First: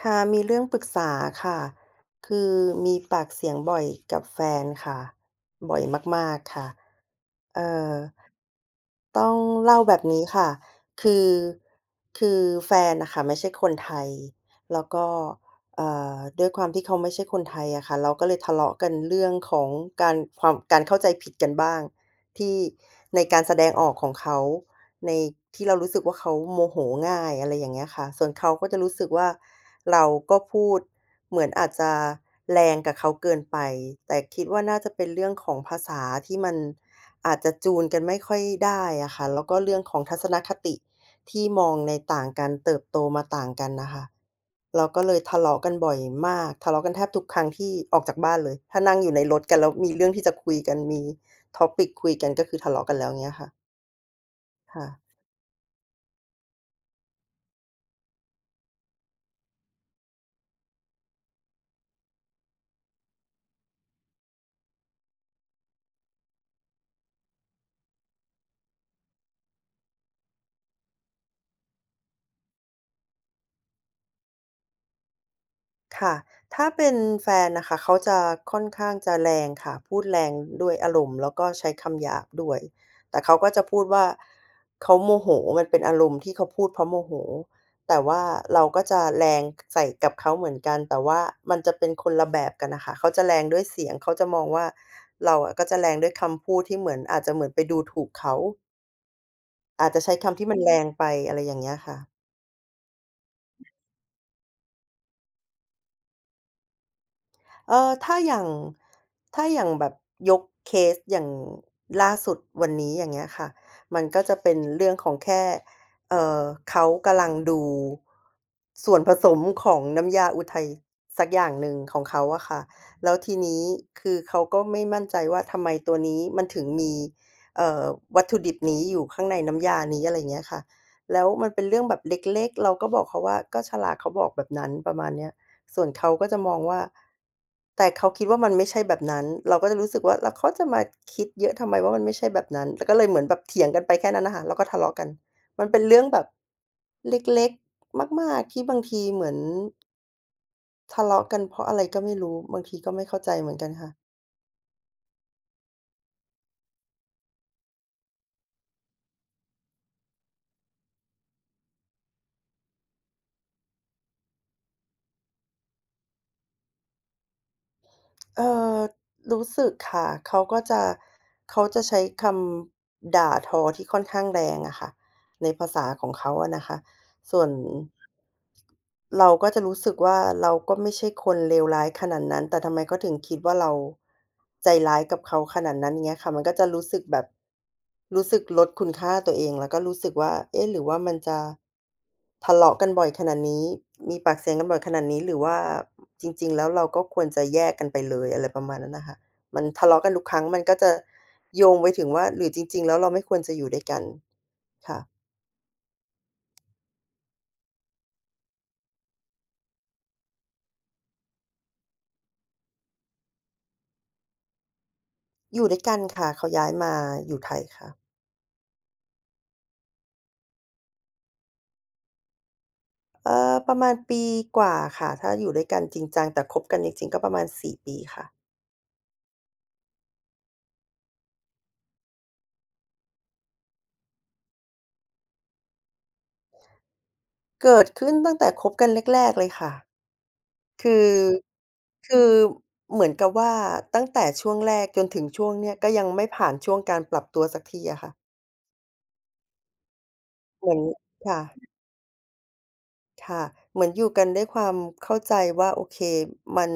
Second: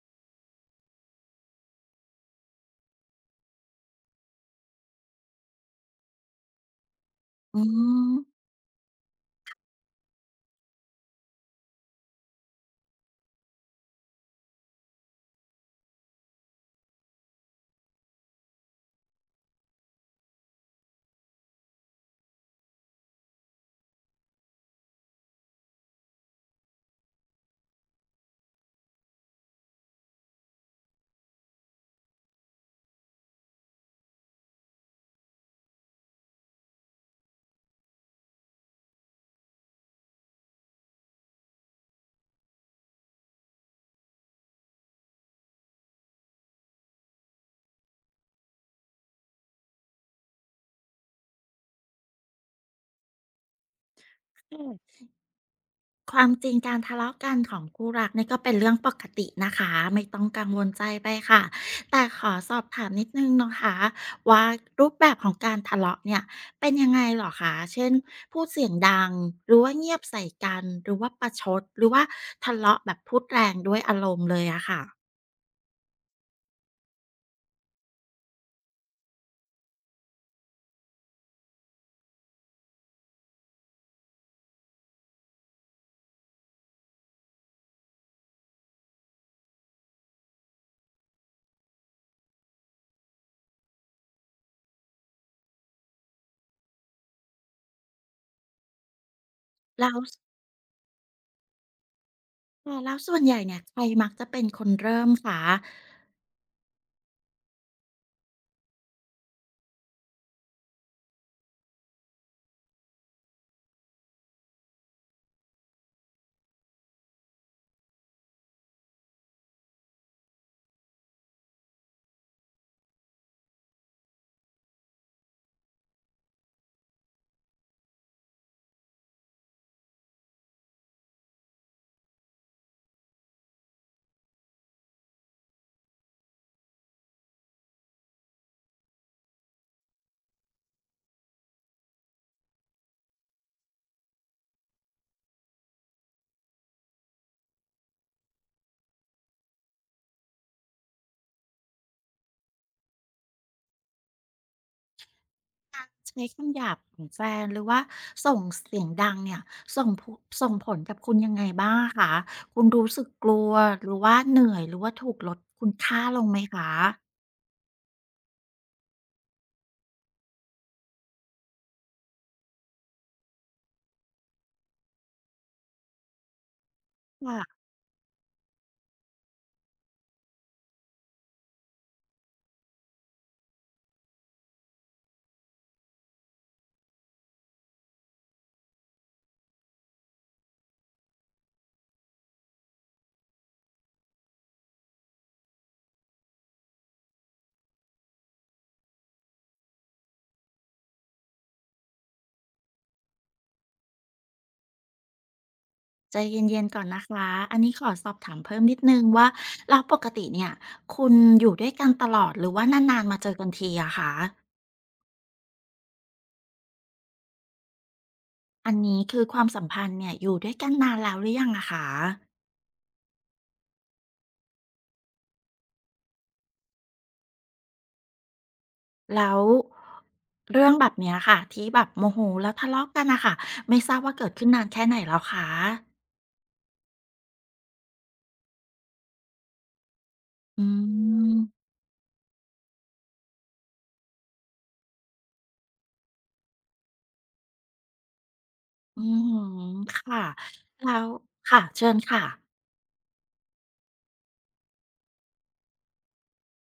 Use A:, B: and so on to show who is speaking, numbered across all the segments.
A: ค่ะ มีเรื่องปรึกษาค่ะ คือ มีปากเสียงบ่อยกับแฟนค่ะ บ่อยมาก ๆ ค่ะ
B: อ
A: เ
B: ื
A: อ่อ
B: ม
A: ต้องเล่า แบบนี้ค่ะ คือ คือแฟนน่ะค่ะไม่ใช่คนไทย แล้วก็ อ่า ด้วยความที่เขาไม่ใช่คนไทยอะค่ะ เราก็เลยทะเลาะกันเรื่องของการ ความ การเข้าใจผิด กันบ้าง ที่ ในการแสดงออกของเขา ใน ที่เรารู้สึกว่าเขาโมโหง่าย อะไรอย่างเงี้ยค่ะ ส่วนเขาก็จะรู้สึกว่า เราก็พูดเหมือนอาจจะแรงกับเขาเกินไป แต่คิดว่า น่าจะเป็นเรื่องของภาษา ที่มันอาจจะจูนกันไม่ค่อยได้อะค่ะ แล้วก็เรื่องของ ทัศนคติที่มองในต่างกัน เติบโตมาต่างกันน่ะค่ะ เราก็เลยทะเลาะกันบ่อยมาก ทะเลาะกันแทบทุกครั้งที่ออกจากบ้านเลย ถ้านั่งอยู่ในรถกัน แล้วมีเรื่องที่จะคุยกัน มี Topic คุยกัน ก็คือทะเลาะกันแล้ว เงี้ยค่ะ
B: [unintelligible] อืม อ
A: ค่ะ
B: ือ [unintelligible] ความจริงการทะเลาะกันของคู่รักนี่ ก็เป็นเรื่องปกตินะคะ ไม่ต้องกังวลใจไปค่ะ แต่ขอสอบถามนิดหนึ่งนะคะว่า รูปแบบของการทะเลาะเนี่ย เป็นยังไงเหรอคะ? เช่น พูดเสียงดัง หรือว่าเงียบใส่กัน หรือว่าประชด หรือว่าทะเลาะแบบพูดแรงด้วยอารมณ์เลยอะค่ะ?
A: ค่ะ ถ้าเป็นแฟนน่ะค่ะ เขาจะค่อนข้างจะแรงค่ะ พูดแรงด้วยอารมณ์ แล้วก็ใช้คำหยาบด้วย แต่เขาก็จะพูดว่า เขาโมโห มันเป็นอารมณ์ที่เขาพูด เพราะโมโห แต่ว่าเราก็จะแรง ใส่กับเขาเหมือนกัน แต่ว่ามันจะเป็นคนละแบบกันอะคะ เขาจะแรงด้วยเสียง เขาจะมองว่า เราอะก็จะแรงด้วยคำพูด ที่เหมือนอาจจะเหมือนไปดูถูกเขา
B: แ
A: อ
B: ล
A: า
B: ้
A: จ
B: ว
A: จะใช้
B: ส
A: คำที่มันแรง ไป อะไรอย่างเงี้ยค่ะ
B: แต่แล้วส่วนใหญ่เนี่ย ใครมักจะเป็น คนเริ่มคะ?
A: เออ ถ้าอย่าง ถ้าอย่างแบบยกเคสอย่างล่าสุดวันนี้ อย่างเงี้ยค่ะ มันก็ จะเป็นเรื่องของแค่ เอ่อ เขากำลังดูส่วนผสมของน้ำยาอุทัย สักอย่างหนึ่งของเขาอะคะ แล้วทีนี้ คือเขาก็ไม่มั่นใจว่า ทำไมตัวนี้มันถึงมี เอ่อ วัตถุดิบนี้อยู่ข้างในน้ำยานี้ อะไรอย่างเงี้ยค่ะ แล้วมันเป็นเรื่องแบบเล็ก ๆ เราก็บอกเขาว่า ก็ฉลากเขาบอกแบบนั้น ประมาณเนี้ย ส่วนเขาก็จะมองว่า แต่เขาคิดว่า มันไม่ใช่แบบนั้น เราก็จะรู้สึกว่า เขาจะมาคิดเยอะทำไมว่ามันไม่ใช่แบบนั้น ก็เลยเหมือนแบบเถียงกันไปแค่นั้นอะคะ แล้วก็ทะเลาะกัน มันเป็นเรื่องแบบเล็ก ๆ มาก ๆ ที่บางทีเหมือน ทะเลาะกันเพราะอะไรก็ไม่รู้ บางทีก็ไม่เข้าใจเหมือนกันค่ะ
B: การ ใช้คำหยาบของแฟน หรือว่าส่งเสียง ดังเนี่ย ส่ง ผุ ส่งผลกับคุณยังไงบ้างอะคะ? คุณรู้สึกกลัว หรือว่าเหนื่อย หรือว่าถูกลดคุณค่าลงไหมคะ?
A: เอ่อ รู้สึกค่ะ เขาก็จะ เขาจะใช้คำด่าทอ ที่ค่อนข้างแรงอะค่ะ ในภาษา ของเขาอะนะคะ
B: ค
A: ส
B: ่
A: ่
B: ะ
A: วน เราก็จะรู้สึกว่า เราก็ไม่ใช่คนเลวร้ายขนาดนั้น แต่ทำไมเขาถึงคิดว่า เรา ใจร้ายกับเขาขนาดนั้น? อย่างเงี้ยค่ะ มันก็จะรู้สึกแบบ รู้สึกลดคุณค่าตัวเอง แล้วก็รู้สึกว่า เอ๊ะ! หรือว่ามันจะ ทะเลาะกัน บ่อยขนาดนี้ มีปากเสียงกันบ่อยขนาดนี้ หรือว่า จริง ๆ แล้วเราก็ควรจะแยกกันไปเลย อะไรประมาณนั้นน่ะค่ะ มันทะเลาะกันทุกครั้ง มันก็จะโยงไปถึงว่า หรือจริง ๆ แล้วเราไม่ควรจะอยู่ด้วยกัน? ค่ะ
B: ใจเย็น ๆ ก่อนนะคะ อันนี้ขอสอบถามเพิ่มนิด หนึ่งว่า แล้วปกติเนี่ย คุณอยู่ด้วยกันตลอด หรือว่านาน ๆ มาเจอกันทีอะคะ?
A: อยู่ด้วยกัน ค่ะ เขาย้ายมาอยู่ไทยค่ะ
B: อันนี้คือความสัมพันธ์เนี่ย อยู่ด้วยกันนานแล้วหรือยังอะคะ?
A: เอ่อ ประมาณปีกว่าค่ะ ถ้าอยู่ด้วยกันจริงจัง แต่คบกันจริง ๆ ก็ประมาณ 4 ปีค่ะ
B: แล้ว เรื่องแบบเนี้ยค่ะ ที่แบบโมโหแล้วทะเลาะกันน่ะค่ะ ไม่ทราบว่าเกิดขึ้นนานแค่ไหนแล้วคะ?
A: เกิดขึ้นตั้งแต่คบกันแรก ๆ เลยค่ะ
B: อื
A: คือ
B: ม
A: คือเหมือนกับว่า ตั้งแต่ช่วงแรกจนถึงช่วงเนี้ย ก็ยังไม่ผ่านช่วงการปรับตัวสักทีอะค่ะ
B: อือฮึ ค่ะ
A: เหมือน
B: แล้ว
A: ค่ะ
B: ค่ะ เชิญค่ะ
A: ค่ะ เหมือนอยู่กันด้วยความเข้าใจว่า โอเค มัน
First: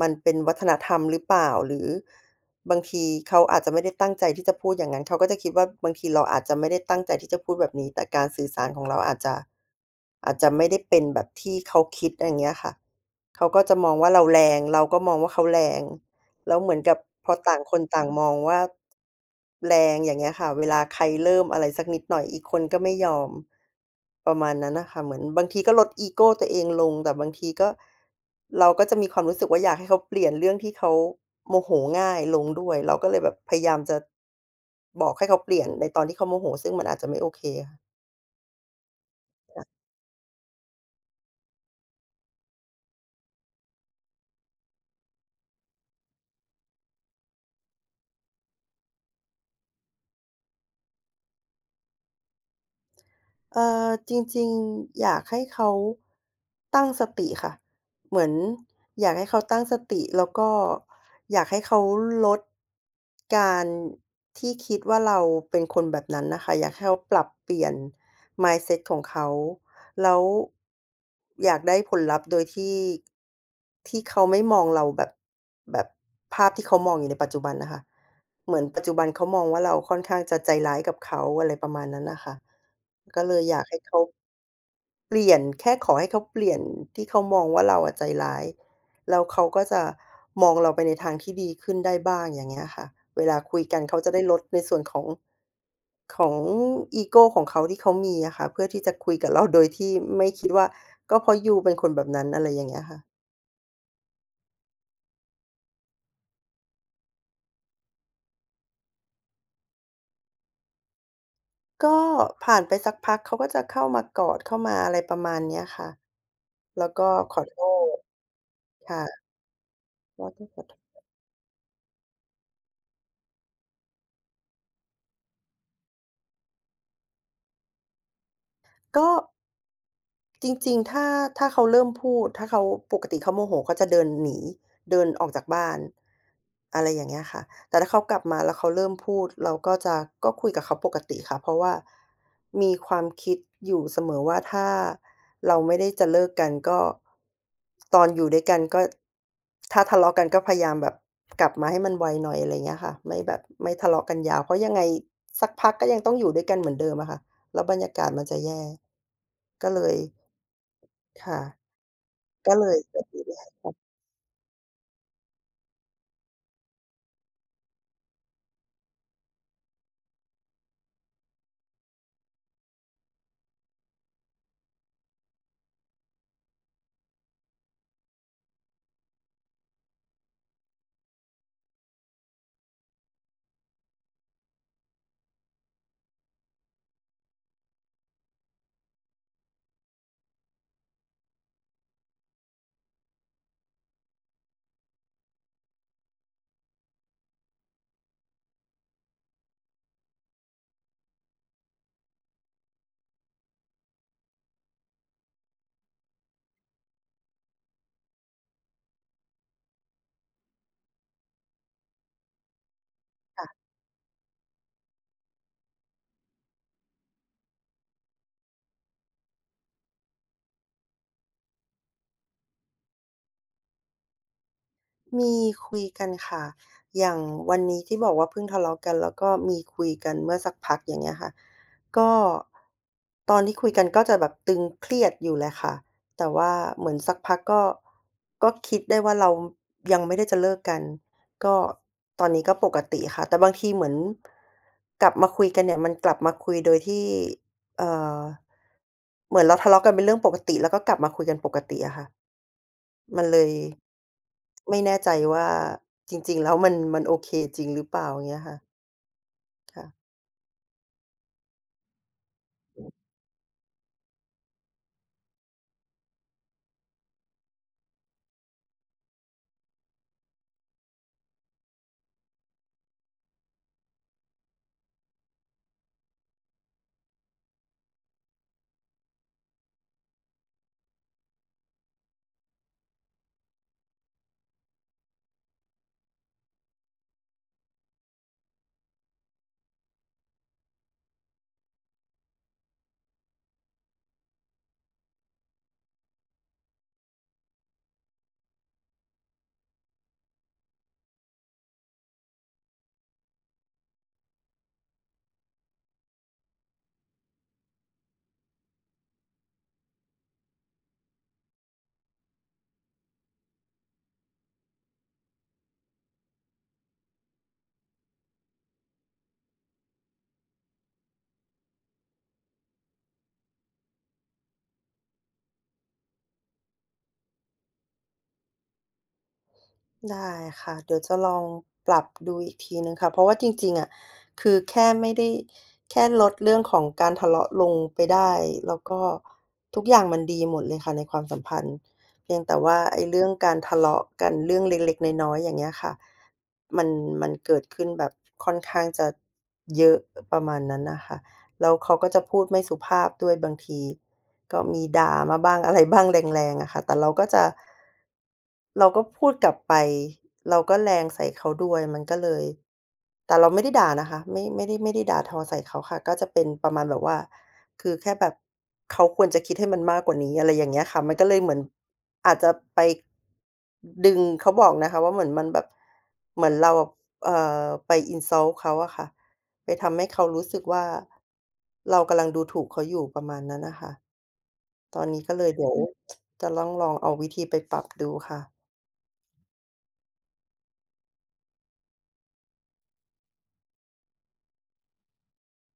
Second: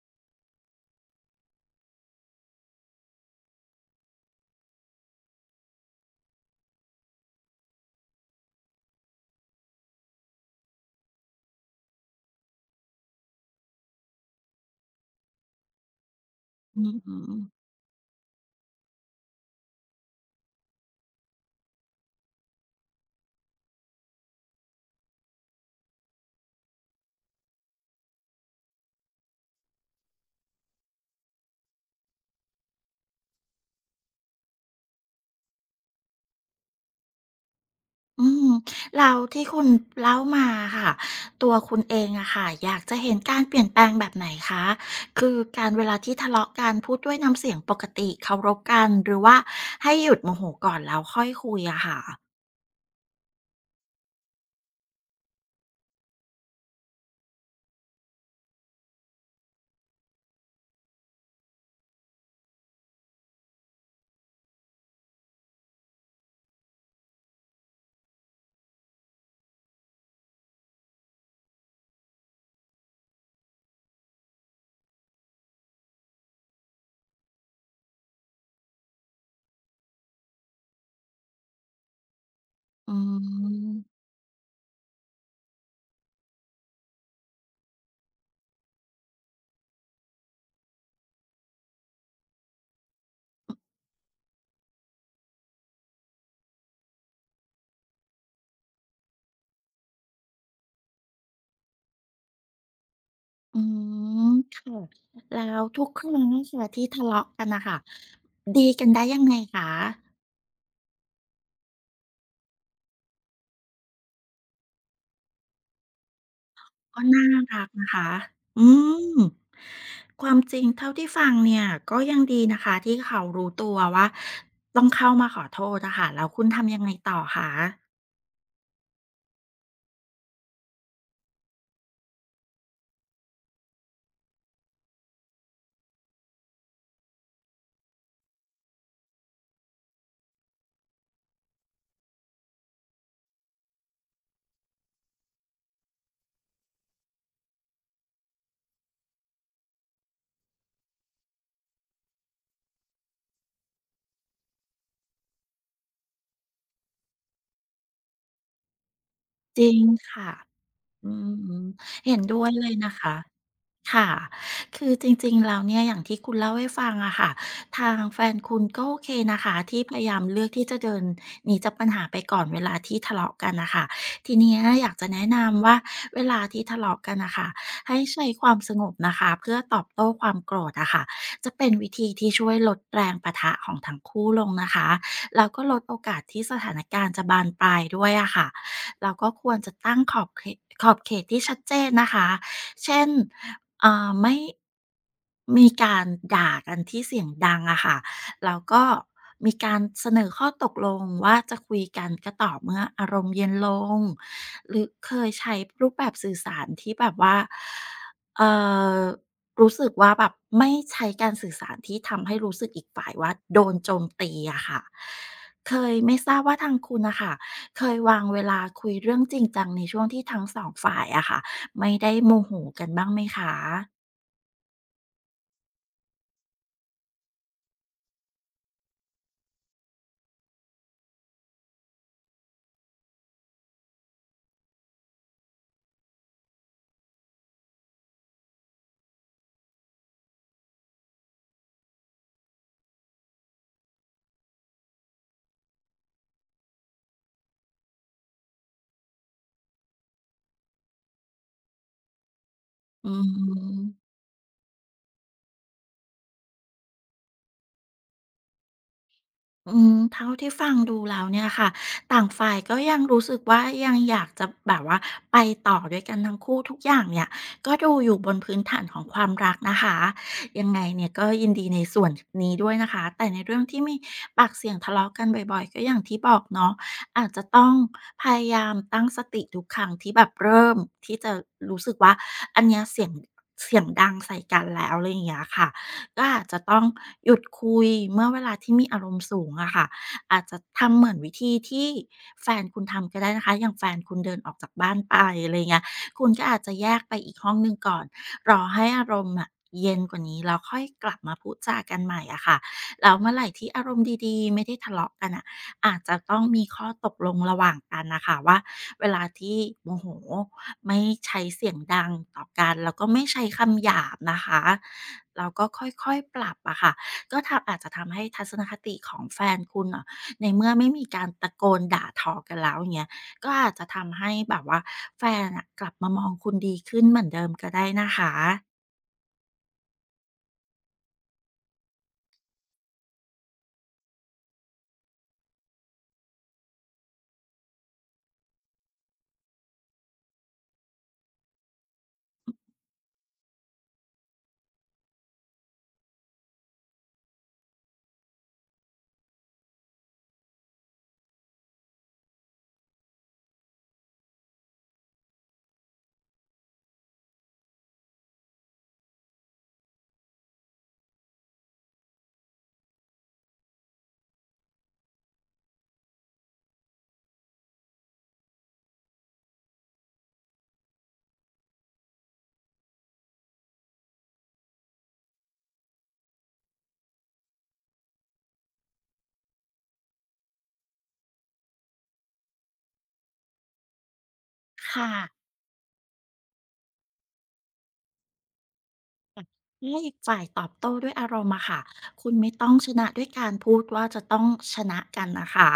A: มันเป็นวัฒนธรรมหรือเปล่า? หรือบางทีเขาอาจจะไม่ได้ตั้งใจที่จะพูดอย่างงั้น เขาก็จะคิดว่า บางทีเราอาจจะไม่ได้ตั้งใจที่จะพูดแบบนี้ แต่การสื่อสารของเราอาจจะ อาจจะไม่ได้เป็นแบบที่เขาคิด อะไรเงี้ยค่ะ เขาก็จะมองว่าเรา แรง เราก็มองว่าเขาแรง แล้วเหมื
B: อ
A: อ
B: ื
A: นกั
B: อ
A: บ
B: ฮ
A: พอ
B: ึ
A: ต่างคนต่าง มองว่า แรง อย่างเงี้ยค่ะ เวลาใครเริ่มอะไรสักนิดหน่อย อีกคนก็ไม่ยอม ประมาณนั้นน่ะค่ะ เหมือนบางทีก็ลดอีโกตัวเองลง แต่บางทีก็ เราก็จะมีความรู้สึกว่า อยากให้เขาเปลี่ยนเรื่องที่เขาโมโหง่ายลงด้วย เราก็เลยแบบพยายามจะ บอกให้เขาเปลี่ยนในตอนที่เขาโมโห ซึ่งมันอาจจะไม่โอเค
B: อืม แล้วที่ค
A: ค
B: ุ
A: ่ะ
B: ณ เล่ามาอะค่ะ ตัวคุณเองอะค่ะ อยากจะเห็นการเปลี่ยนแปลงแบบไหนคะ? คือการ เวลาที่ทะ เลาะกัน พูดด้วยน้ำเสียงปกติเคารพกัน หรือว่า ให้หยุดโมโหก่อนแล้วค่อยคุยอะค่ะ?
A: เอ่อ จริง ๆ อยากให้เขา ตั้งสติค่ะ เหมือนอยากให้เขาตั้งสติ แล้วก็อยากให้เขา ลด การที่คิดว่า เราเป็นคนแบบนั้นน่ะค่ะ อยากให้เขาปรับเปลี่ยน mindset ของเขา แล้ว อยากได้ผลลัพธ์โดยที่ ที่เขาไม่มองเราแบบ แบบภาพที่เขามองอยู่ในปัจจุบันน่ะค่ะ เหมือน ปัจจุบันเขามองว่า เราค่อนข้างจะใจร้ายกับเขา อะไรประมาณนั้นน่ะค่ะ
B: อื
A: ก็เลยอยากให้
B: ม
A: เขา เปลี่ยน แค่ขอให้เขาเปลี่ยนที่เขามองว่า เราอะใจร้าย แล้วเขาก็จะมองเราไปในทางที่ดีขึ้นได้บ้าง อย่างเงี้ยค่ะ เวลาคุยกันเขาจะได้ ลดในส่วนของ ของอีโกของเขาที่เขามีอะค่ะ เพื่อที่จะ คุยกับเรา โดยที่ไม่คิดว่า ก็เพราะยูเป็นคนแบบนั้น อะไรอย่างเงี้ยค่ะ
B: อืม ค่ะ แล้ว ทุกครั้งเนี่ยค่ะ ที่ทะเลาะกันน่ะค่ะ ดีกันได้ยังไงคะ?
A: ก็ผ่านไปสักพัก เขาก็จะเข้ามากอดเข้ามา อะไรประมาณเนี้ยค่ะ แล้ว
B: ก
A: ก
B: ็
A: ็
B: น่า
A: ขอโท
B: รักนะ
A: ษ
B: คะ อื
A: ค่ะ
B: ม ความจริงเท่าที่ฟังเนี่ย ก็ยังดีนะคะที่เขารู้ตัวว่า ต้องเข้ามาขอโทษอะค่ะ แล้วคุณทำยังไงต่อคะ?
A: ก็ จริง ๆ ถ้า ถ้าเขาเริ่มพูด ถ้าเขา ปกติเขาโมโหเขาจะเดินหนี เดินออกจากบ้าน อะไรอย่างเงี้ยค่ะ แต่ถ้าเขากลับมาแล้วเขาเริ่มพูด เราก็จะ ก็คุยกับเขาปกติค่ะ เพราะว่ามีความคิดอยู่เสมอว่า ถ้าเราไม่ได้จะเลิกกันก็ ตอนอยู่ด้วยกันก็ ถ้าทะเลาะกันก็พยายามแบบ กลับมาให้มันไวหน่อย อะไรอย่างเงี้ยค่ะ ไม่แบบไม่ทะเลาะกันยาว เพราะยังไงสักพักก็ยังต้องอยู่ด้วยกันเหมือน เดิมอะค่ะ แล้วบรรยากาศมันจะแย่
B: จ
A: ก
B: ร
A: ็
B: ิ
A: เ
B: ง
A: ลย
B: ค่ะ อื
A: ค่ะ
B: ม เห็นด้ว
A: ก
B: ย
A: ็เ
B: เล
A: ล
B: ย
A: ย
B: นะคะ ค่ะ คือจริง ๆ แล้วเนี่ย อย่างที่คุณเล่าให้ฟังอะค่ะ ทางแฟนคุณก็โอเคนะคะ ที่พยายามเลือกที่จะเดินหนีจากปัญหาไปก่อนเวลาที่ทะเลาะกันอะค่ะ ทีเนี้ยอยากจะแนะนำว่า เวลาที่ทะเลาะกันอะค่ะ ให้ใช้ความสงบนะคะ เพื่อตอบโต้ความโกรธอะค่ะ จะเป็นวิธีที่ช่วยลดแรงปะทะของทั้งคู่ลงนะคะ แล้วก็ลดโอกาสที่สถานการณ์จะบานปลายด้วยอะค่ะ แล้วก็ควรจะตั้งขอบเขก ขอบเขตที่ชัดเจนนะคะ เช่น อ่า ไม่ มีการด่ากันที่เสียงดังอะค่ะ แล้วก็มีการเสนอข้อตกลงว่า จะคุยกันก็ต่อเมื่ออารมณ์เย็นลง หรือเคยใช้รูปแบบสื่อสารที่แบบว่า เอ่อ รู้สึกว่าแบบไม่ใช้การสื่อสารที่ทำให้รู้สึกอีกฝ่ายว่า
A: ค่ะ
B: โดนโจมตีอะค่ะ เคย ไม่ทราบว่าทางคุณอะค่ะ เคยวางเวลาคุยเรื่องจริงจังในช่วงที่ทั้งสองฝ่ายอะค่ะ ไม่ได้โมโหกันบ้างไหมคะ?
A: มีคุยกันค่ะ อย่างวันนี้ที่บอกว่าเพิ่งทะเลาะกัน แล้วก็มีคุยกันเมื่อสักพักอย่างเงี้ยค่ะ ก็ ตอนที่คุยกันก็จะแบบตึงเครียดอยู่แหละค่ะ แต่ว่าเหมือนสักพักก็ ก็คิดได้ว่า เรายังไม่ได้จะเลิกกัน ก็ ตอนนี้ก็ปกติค่ะ แต่บางทีเหมือน กลับมาคุยกันเนี่ย มันกลับมาคุยโดยที่ เอ่อ เหมือนเราทะเลาะกันเป็นเรื่องปกติ แล้วก็กลับมาคุยกันปกติอะค่ะ
B: อื
A: มันเลย
B: ม
A: ไม่แน่ใจว่า จริง ๆ แล้วมัน มันโอเค จริงหรือเปล่า? อย่างเงี้ยค่ะ
B: อ
A: ค
B: ื
A: ่ะ
B: ม เท่าที่ ฟังดูแล้วเนี่ยค่ะ ต่างฝ่ายก็ยังรู้สึกว่ายังอยากจะแบบว่าไปต่อด้วยกันทั้งคู่ ทุกอย่างเนี่ย ก็ดูอยู่บนพื้นฐานของความรักนะคะ ยังไงเนี่ยก็ยินดีในส่วน ท นี้ด้วยนะคะ แต่ในเรื่องที่มีปากเสียงทะเลาะกันบ่อย ๆ ก็อย่างที่บอกเนาะ อาจจะต้องพยายามตั้งสติทุกครั้งที่แบบเริ่มที่จะรู้สึกว่า อันเนี้ยเสียง เสียงดังใส่กันแล้ว ไรอย่างเงี้ยค่ะ ก็อาจจะต้อง หยุดคุย เมื่อเวลาที่มีอารมณ์สูงอะค่ะ อาจจะทำเหมือนวิธีที่แฟนคุณทำก็ได้นะคะ อย่างแฟนคุณเดินออกจากบ้านไป อะไรเงี้ย คุณก็อาจจะแยกไปอีกห้องหนึ่งก่อน รอให้อารมณ์น่ะเย็นกว่านี้ แล้วค่อยกลับมาพูดจากันใหม่อะค่ะ แล้วเมื่อไหร่ที่อารมณ์ดี ๆ ไม่ได้ทะเลาะกันน่ะ อาจจะต้องมีข้อตกลงระหว่างกันน่ะค่ะว่า เวลาที่โมโหไม่ใช้เสียงดังต่อกัน แล้วก็ไม่ใช้คำหยาบนะคะ แล้วก็ค่อย ๆ ปรับอะค่ะ ก็แถบ อาจจะทำให้ทัศนคติของแฟนคุณอะ ในเมื่อไม่มีการตะโกนด่าทอกันแล้วอย่างเงี้ย ก็อาจจะทำให้แบบว่า แฟนน่ะกลับมามองคุณดีขึ้นเหมือนเดิมก็ได้นะคะ
A: ได้ค่ะ เดี๋ยวจะลองปรับดูอีกทีหนึ่งค่ะ เพราะว่าจริง ๆ อะ คือแค่ไม่ได้ แค่ลดเรื่องของการทะเลาะลงไปได้ แล้วก็ทุกอย่างมันดีหมดเลยค่ะในความ สัมพันธ์ เพียงแต่ว่าไอ้ เรื่องการ ทะเลาะกันเรื่องเล็ก ๆ น้อย ๆ อย่างเงี้ยค่ะ มัน มันเกิดขึ้นแบบ ค่อนข้างจะเยอะ ประมาณนั้นน่ะค่ะ แล้วเขาก็จะพูดไม่สุภาพด้วยบางที ก็มีด่ามาบ้าง อะไรบ้าง แรง ๆ อะค่ะ แต่เราก็จะ เราก็พูดกลับไป เราก็แรงใส่เขาด้วย มันก็เลย แต่เราไม่ได้ด่านะคะ ไม่ ไม่ได้ ไม่ได้ด่าทอใส่เขาค่ะ ก็จะเป็นประมาณแบบว่า คือแค่แบบเขาควรจะคิดให้มันมากกว่านี้ อะไรอย่างเงี้ยค่ะ มันก็เลยเหมือนอาจจะไป ดึง เขาบอกนะคะว่าเหมือนมันแบบ เหมือนเรา บ เอ่อ ไป insult เขาอะค่ะ ไปทำให้เขารู้สึกว่า เรากำลังดูถูกเขาอยู่ ประมาณนั้นน่ะค่ะ ต
B: ค่ะ
A: อนนี้ก็เลยเดี๋ยว จะล่องลองเอาวิธีไป ปรับดูค่ะ
B: ค่ะ เมื่ออีกฝ่ายตอบโต้ด้วยอารมณ์อะค่ะ คุณไม่ต้องชนะด้วยการพูดว่า จะต้องชนะกันนะคะ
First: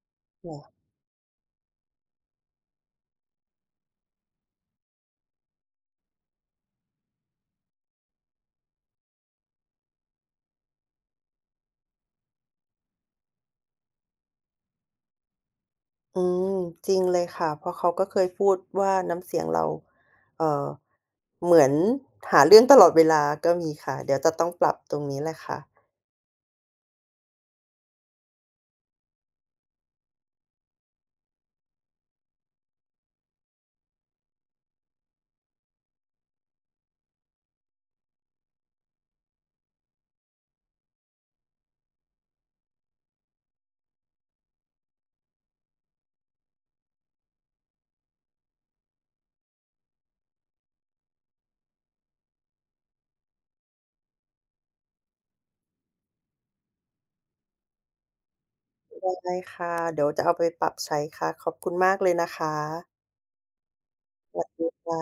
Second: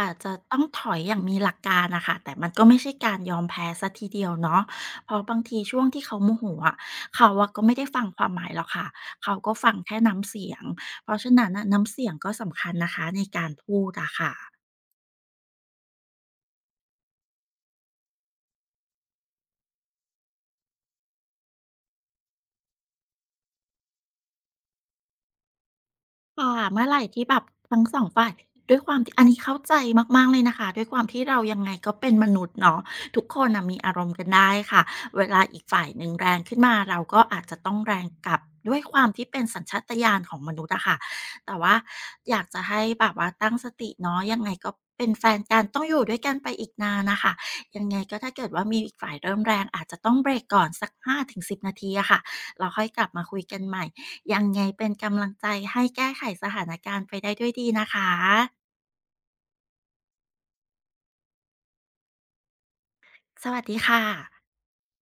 B: อาจจะ
A: เหร
B: ต้อง
A: อ?
B: ถอยอย่างมีหลักการน่ะค่ะ แต่มันก็ไม่ใช่การยอมแพ้เสียทีเดียวเนาะ เพราะบางทีช่วงที่เขาโมโหอะ เขาอะก็ไม่ได้ฟังความหมายหรอกค่ะ เขาก็ฟังแค่น้ำเสียง เพราะฉะนั้นน่ะ น้ำเสียงก็สำคัญนะคะ ในการพูดอะค่ะ
A: อืม จริงเลยค่ะ เพราะเขาก็เคยพูดว่า น้ำเสียงเรา เอ่อ เหมือนหาเรื่องตลอดเวลา ก็มีค่ะ เดี๋ยวจะต้อง ปรับตรงนี้แหละค่ะ
B: ค่ะ เมื่อไหร่ที่แบบ ทั้ง 2 ฝ่าย ด้วยความที่ อันนี้เข้าใจมาก ๆ เลยนะคะ ด้วยความที่เรายังไงก็เป็นมนุษย์เนาะ ทุกคนน่ะมีอารมณ์กันได้ค่ะ เวลาอีกฝ่ายหนึ่งแรงขึ้นมา เราก็อาจจะต้องแรงกลับ ด้วยความที่เป็นสัญชาตญาณของมนุษย์อะค่ะ แต่ว่าอยากจะให้แบบว่าตั้งสติเนาะ ยังไงก็เป็นแฟนกัน ต้องอยู่ด้วยกันไปอีกนานน่ะค่ะ ยังไงก็ถ้าเกิดว่ามีอีกฝ่ายเริ่มแรง อาจจะต้องเบรกก่อนสัก 5-10 นาทีอะค่ะ แล้วค่อยกลับมาคุยกันใหม่ ยังไงเป็นกำลังใจให้แก้ไขสถานการณ์ไปได้ด้วยดีนะคะ
A: ได้ ได้ค่ะ เดี๋ยวจะเอาไปปรับใช้ค่ะ ขอบคุณมากเลยนะคะ
B: สวัสดี ค่
A: ส
B: ะ
A: วัสดีค่ะ